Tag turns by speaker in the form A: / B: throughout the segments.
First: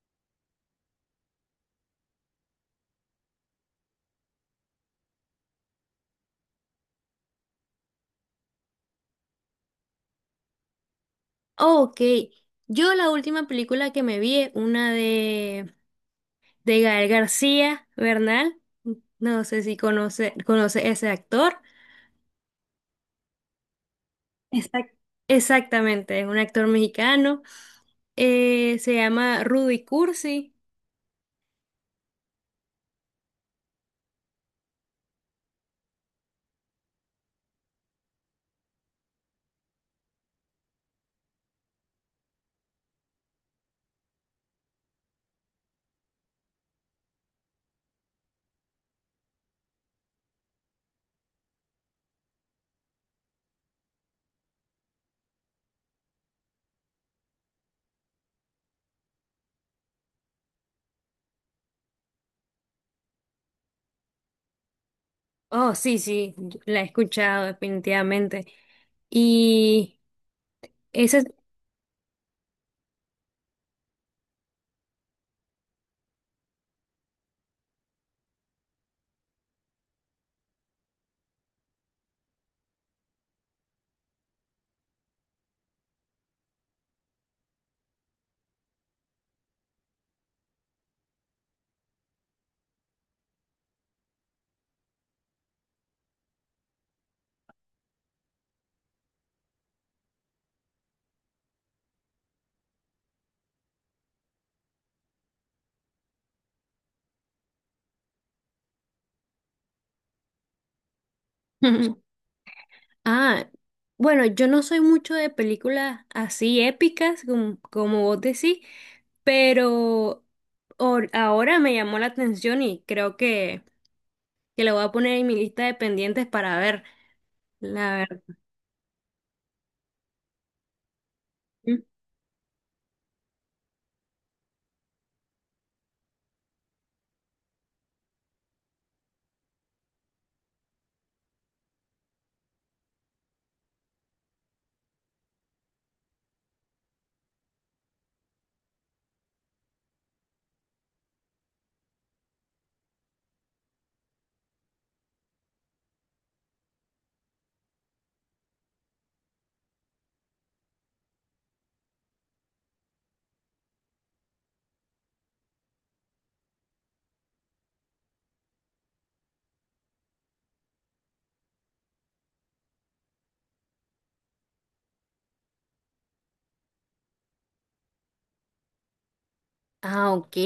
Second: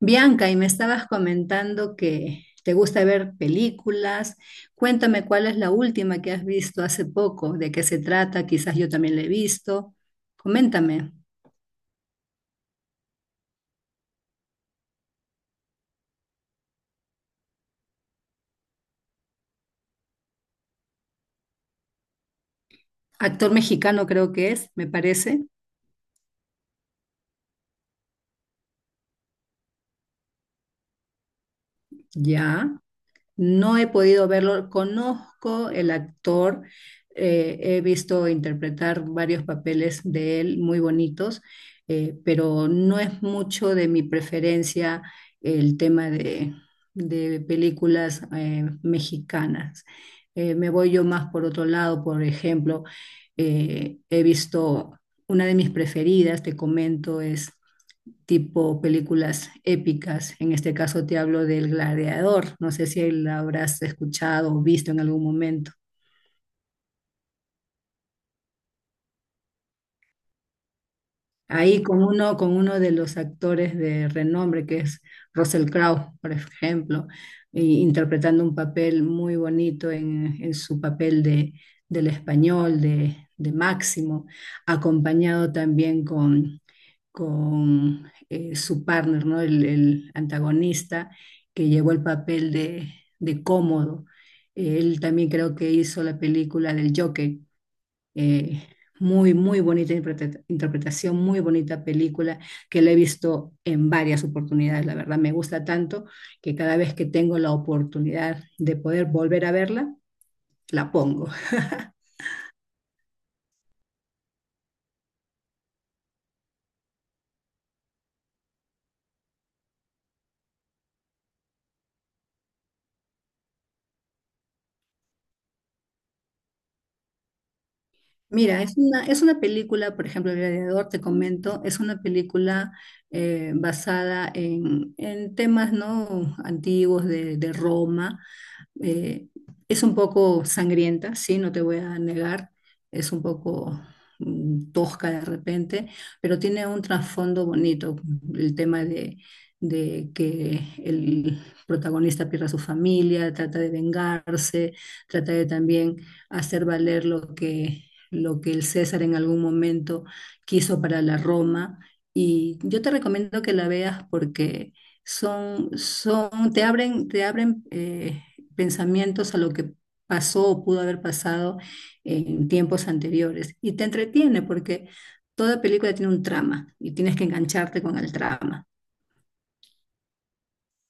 A: Bianca, y me estabas comentando que te gusta ver películas. Cuéntame cuál es la última que has visto hace poco, de qué se trata, quizás yo también la he visto. Coméntame.
B: Oh, ok, yo la última película que me vi es una de Gael García Bernal. No sé si conoce ese actor.
A: Actor mexicano creo que es, me
B: Exacto.
A: parece.
B: Exactamente, es un actor mexicano. Se llama Rudy Cursi.
A: Ya. No he podido verlo. Conozco el actor, he visto interpretar varios papeles de él muy bonitos, pero no es mucho de mi preferencia el tema de películas mexicanas. Me voy yo más por otro lado, por ejemplo, he visto una de mis preferidas, te comento, es tipo películas épicas. En este caso te hablo del Gladiador. No sé si la habrás escuchado o visto en algún momento.
B: Oh, sí, sí, la he escuchado definitivamente. Y esa es...
A: Ahí con uno de los actores de renombre, que es Russell Crowe, por ejemplo, interpretando un papel muy bonito en su papel del español, de Máximo, acompañado también con su partner, ¿no? El antagonista que llevó el papel de Cómodo. Él también creo que hizo la película del Joker. eh, muy bonita interpretación, muy bonita película que la he visto en varias oportunidades. La verdad, me gusta tanto que cada vez que tengo la oportunidad de poder volver a verla, la pongo.
B: Ah, bueno, yo no soy mucho de películas así épicas, como vos decís, pero ahora me llamó la atención y creo que la voy a poner en mi lista de pendientes para ver. La
A: Mira,
B: verdad.
A: es una película, por ejemplo, El Gladiador, te comento, es una película basada en temas ¿no? antiguos de Roma. Eh, es un poco sangrienta, sí, no te voy a negar, es un poco tosca de repente, pero tiene un trasfondo bonito, el tema de que el protagonista pierde a su familia, trata de vengarse, trata de también hacer valer lo que el César en algún momento quiso para la Roma. Y yo te recomiendo que la veas porque te abren pensamientos a lo que pasó o pudo haber pasado en tiempos anteriores. Y te entretiene porque toda película tiene un trama y tienes que engancharte con el trama.
B: Ah, ok.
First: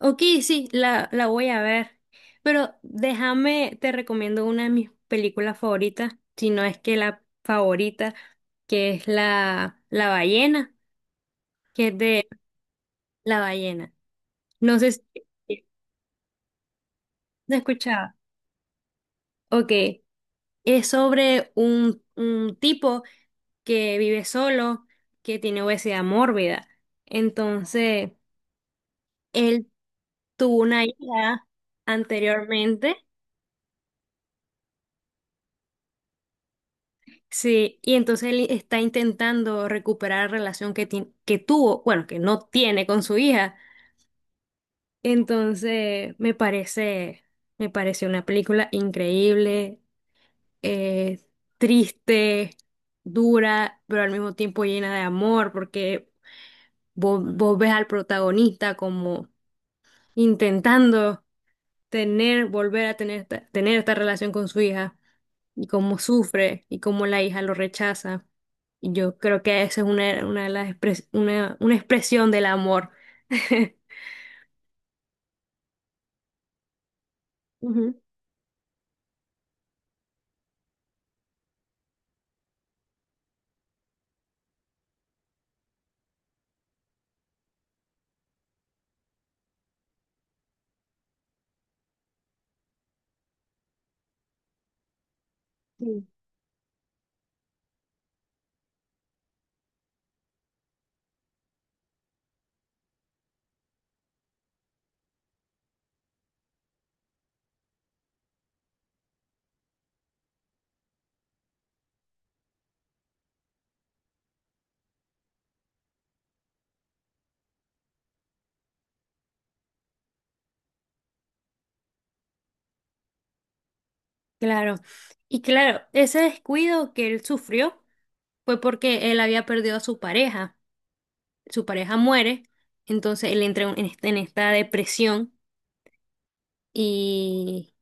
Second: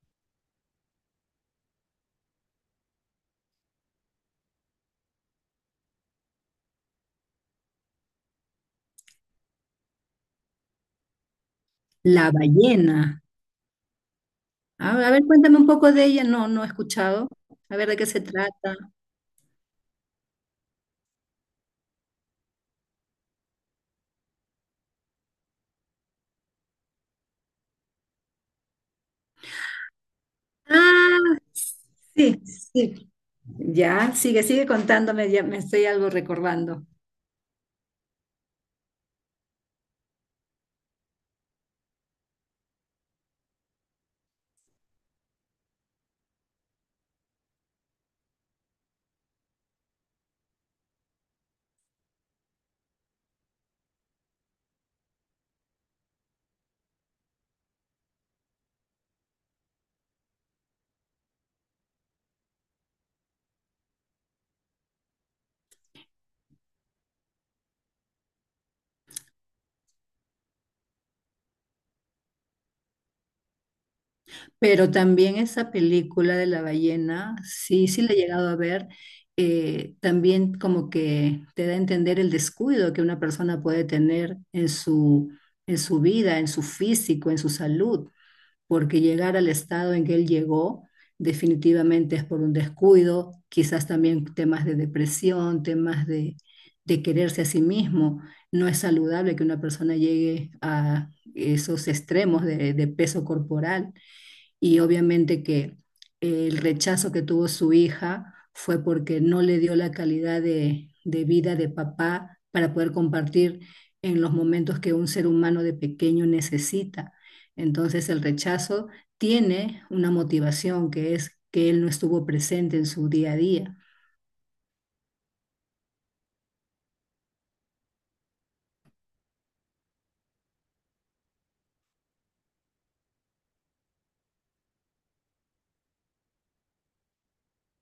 B: Ok, sí, la voy a ver. Pero déjame, te recomiendo una de mis películas favoritas, si no es que la favorita, que es la ballena, que es
A: La
B: de
A: ballena.
B: la ballena. No sé si...
A: A ver, cuéntame un poco de ella. No, no he escuchado.
B: No
A: A ver de qué
B: escuchaba.
A: se trata.
B: Ok. Es sobre un tipo que vive solo, que tiene obesidad mórbida. Entonces, él tuvo una
A: Ah,
B: hija
A: sí,
B: anteriormente,
A: sí. Ya, sigue, sigue contándome, ya me estoy algo recordando.
B: sí, y entonces él está intentando recuperar la relación que tuvo, bueno, que no tiene con su hija. Entonces, me parece una película increíble. eh, Triste, dura, pero al mismo tiempo llena de amor, porque vos ves al protagonista como intentando volver a tener esta relación con su hija, y cómo sufre, y cómo la hija lo rechaza. Y yo creo que esa es una de las una expresión del amor.
A: Pero también esa película de la ballena, sí,
B: Ujú,
A: sí la he llegado a ver, también como que te da a entender el descuido que una persona puede tener en su vida, en su físico, en su salud, porque llegar al estado en que él llegó definitivamente es por un descuido, quizás también temas de depresión,
B: sí.
A: de quererse a sí mismo. No es saludable que una persona llegue a esos extremos de peso corporal y obviamente que el rechazo que tuvo su hija fue porque no le dio la calidad de vida de papá para poder compartir en los momentos que un ser humano de pequeño necesita. Entonces el rechazo tiene una motivación que es que él no estuvo presente en su día a día.
B: Claro. Y claro, ese descuido que él sufrió fue porque él había perdido a su pareja. Su pareja muere, entonces él entra en en esta depresión y,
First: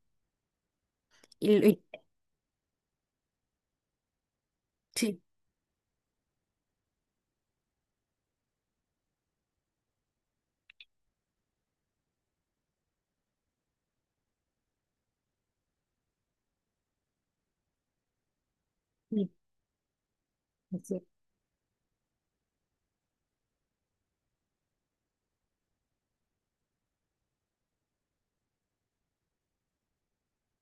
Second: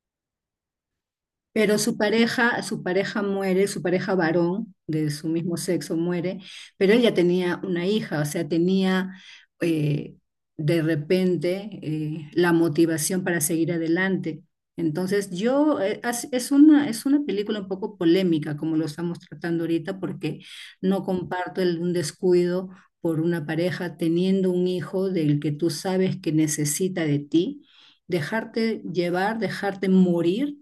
B: y-
A: Pero
B: y-
A: su pareja muere, su pareja varón de
B: sí,
A: su mismo sexo muere, pero él ya tenía una hija, o sea, tenía eh, de repente la motivación para seguir adelante. Entonces, yo, as- es una película un poco polémica como lo estamos
B: y
A: tratando ahorita, porque no comparto un descuido por una pareja teniendo un hijo del que tú sabes que necesita de ti, dejarte llevar, dejarte morir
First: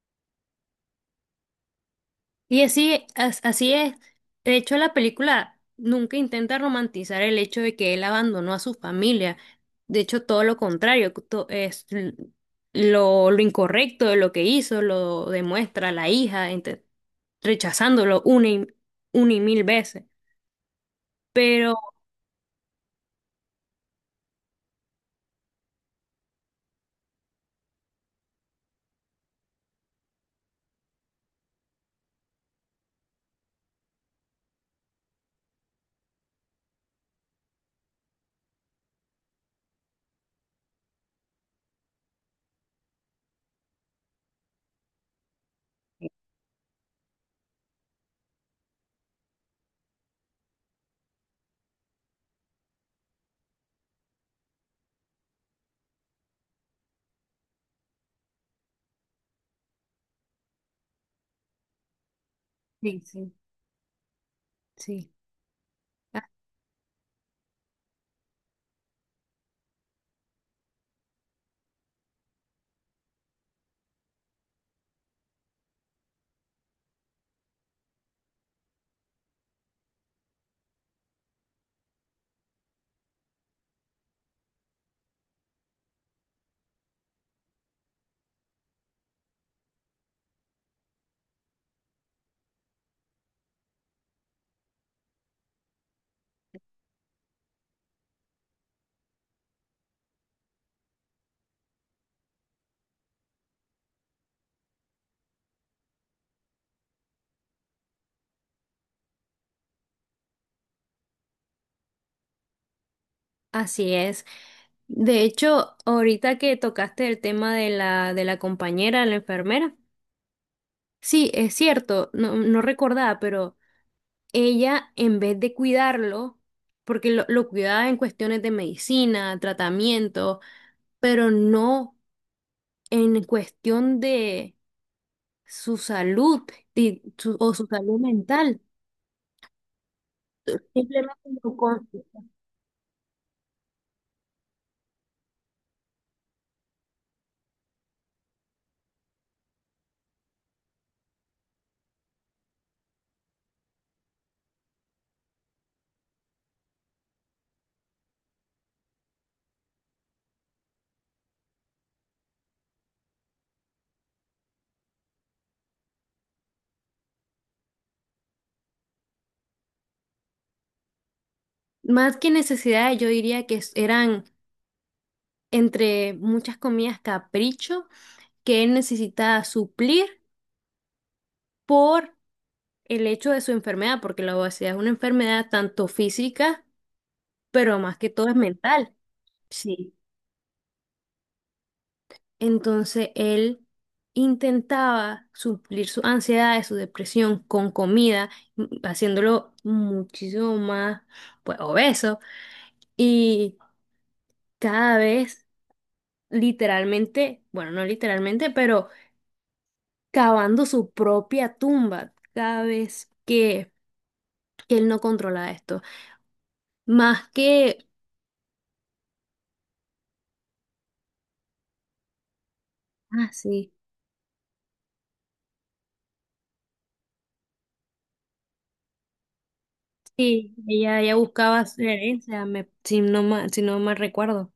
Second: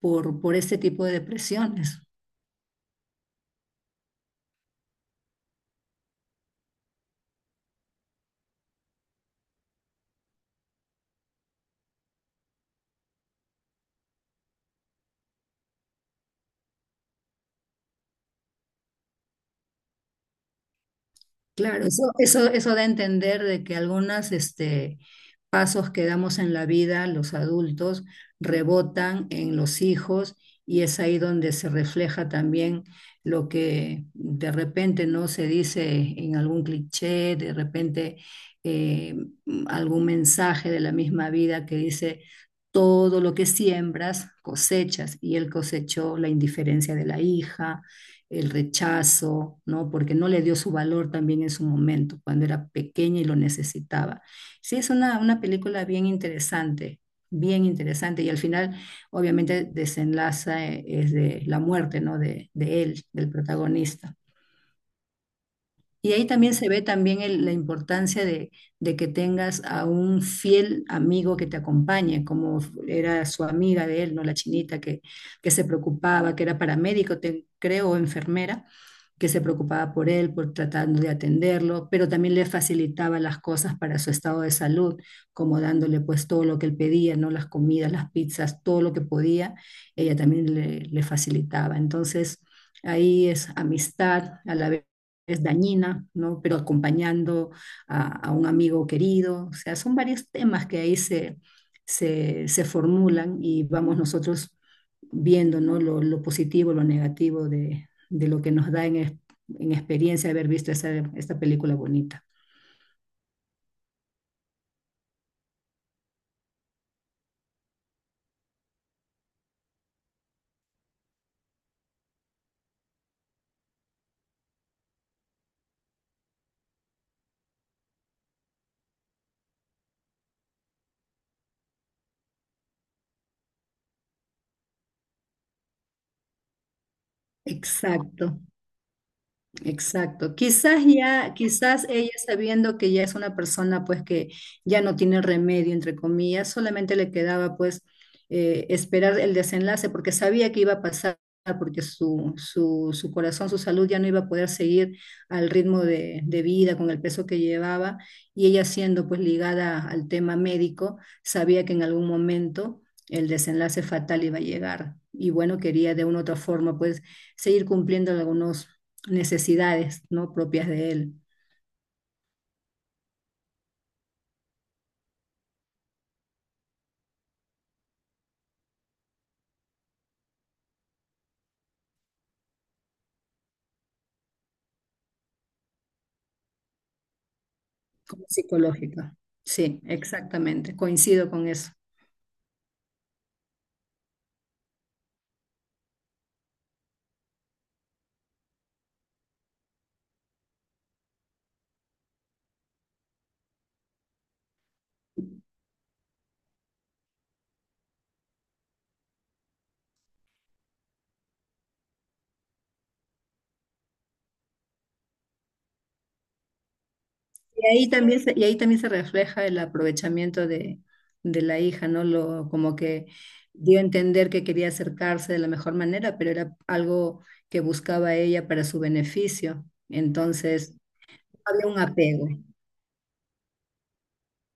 A: por este tipo de depresiones.
B: y así, así es. De hecho, la película nunca intenta romantizar el hecho de que él abandonó a su familia. De hecho, todo lo contrario, lo incorrecto de lo que hizo, lo demuestra la hija rechazándolo una una y mil veces. Pero
A: Claro, eso da a entender de que algunos este, pasos que damos en la vida, los adultos, rebotan en los hijos y es ahí donde se refleja también lo que de repente no se dice en algún cliché, de repente eh, algún mensaje de la misma vida que dice, todo lo que siembras cosechas, y él cosechó la indiferencia de la hija, el rechazo, ¿no? Porque no le dio su valor también en su momento, cuando era pequeña y lo necesitaba. Sí, es una película bien interesante, y al final obviamente desenlaza es de la muerte, ¿no? De
B: sí,
A: él, del
B: sí,
A: protagonista.
B: sí.
A: Y ahí también se ve también el- la importancia de que tengas a un fiel amigo que te acompañe, como era su amiga de él, ¿no? La chinita que se preocupaba, que era paramédico, creo, o enfermera, que se preocupaba por él, por tratando de atenderlo, pero también le facilitaba las cosas para su estado de salud, como dándole pues todo lo que él pedía, ¿no? Las comidas, las pizzas, todo lo que podía, ella también le facilitaba. Entonces, ahí es amistad, a la vez es dañina, ¿no? Pero acompañando a un amigo querido. O sea, son varios temas que ahí se formulan y vamos nosotros viendo, ¿no? Lo positivo, lo negativo de lo que nos da en experiencia haber visto esta película bonita.
B: Así es. De hecho, ahorita que tocaste el tema de de la compañera, la enfermera, sí, es cierto, no, no recordaba, pero ella en vez de cuidarlo, porque lo cuidaba en cuestiones de medicina, tratamiento, pero no en cuestión de su salud y su- o su salud
A: Exacto.
B: mental.
A: Exacto.
B: Simplemente lo
A: Quizás
B: con-
A: ella sabiendo que ya es una persona pues que ya no tiene remedio, entre comillas, solamente le quedaba pues esperar el desenlace porque sabía que iba a pasar, porque su corazón, su salud ya no iba a poder seguir al ritmo de vida con el peso que llevaba y ella siendo pues ligada al tema médico, sabía que en algún momento el desenlace fatal iba a llegar y bueno, quería de una u otra forma pues seguir cumpliendo algunos necesidades no propias de él,
B: más que necesidades, yo diría que eran entre muchas comillas capricho que él necesita suplir por el hecho de su enfermedad, porque la obesidad es una enfermedad tanto física, pero más que
A: como
B: todo es mental.
A: psicológica. Sí,
B: Sí.
A: exactamente, coincido con eso.
B: Entonces él intentaba suplir su ansiedad, su depresión con comida, haciéndolo muchísimo más, pues, obeso. Y cada vez, literalmente, bueno, no literalmente, pero cavando su propia tumba cada vez que él no controla esto. Más que,
A: Y ahí también se refleja el aprovechamiento de la hija, ¿no? Lo, como que
B: ah, sí,
A: dio a entender que quería acercarse de la mejor manera, pero era algo que buscaba ella para su beneficio.
B: sí,
A: Entonces,
B: ella buscaba
A: había un
B: su
A: apego.
B: herencia, si no si no mal recuerdo.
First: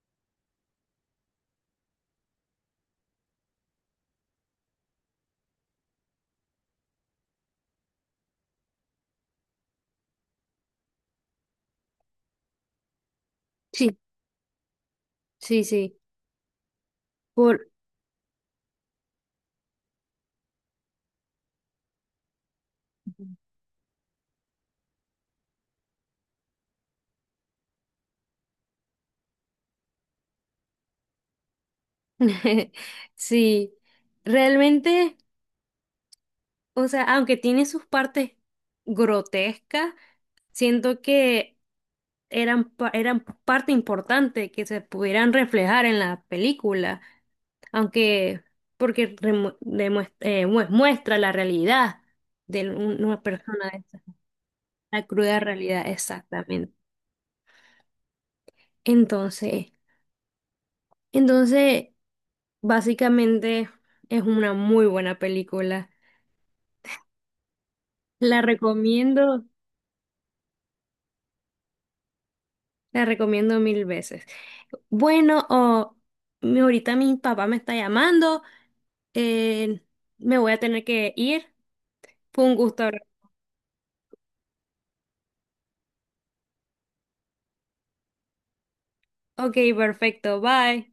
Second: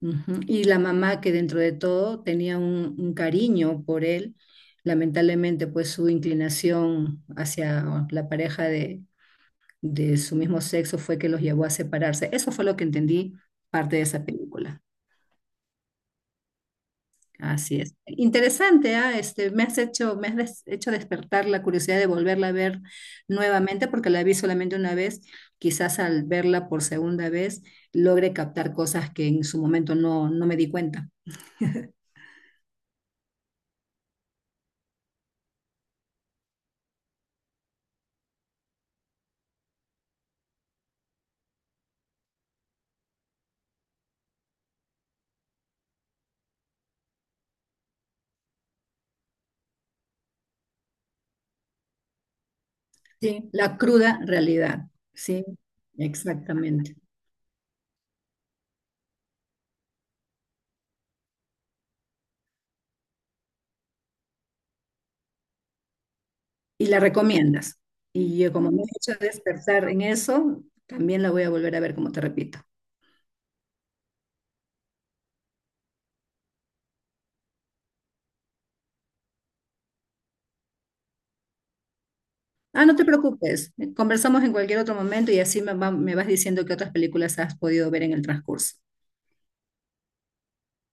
A: Ujú. Y la mamá que dentro de todo tenía un cariño por él, lamentablemente pues su inclinación hacia la pareja de su mismo sexo fue que los llevó a separarse. Eso fue lo que entendí parte
B: Sí,
A: de esa película.
B: sí, sí. Por...
A: Así es. Interesante, ah, este, hecho despertar la curiosidad de volverla a ver nuevamente porque la vi solamente una vez. Quizás al verla por segunda vez logre captar cosas que en su momento no, no me di cuenta.
B: Sí, realmente, o sea, aunque tiene sus partes grotescas, siento que eran parte importante que se pudieran reflejar en la película. Aunque porque muestra la realidad de una
A: Sí,
B: persona
A: la
B: de esa,
A: cruda realidad,
B: la cruda
A: sí,
B: realidad, exactamente.
A: exactamente.
B: Entonces, entonces, básicamente es una muy buena película.
A: Y la recomiendas. Y
B: La
A: yo como me he hecho
B: recomiendo,
A: despertar en eso, también la voy a volver a ver, como te repito.
B: la recomiendo mil veces. Bueno, o ahorita mi papá me está llamando, eh, me voy a tener que ir. Fue un gusto
A: Ah, no
B: hablar.
A: te preocupes, conversamos en cualquier otro momento y así me vas diciendo qué otras películas has podido ver en el transcurso.
B: Ok, perfecto, bye.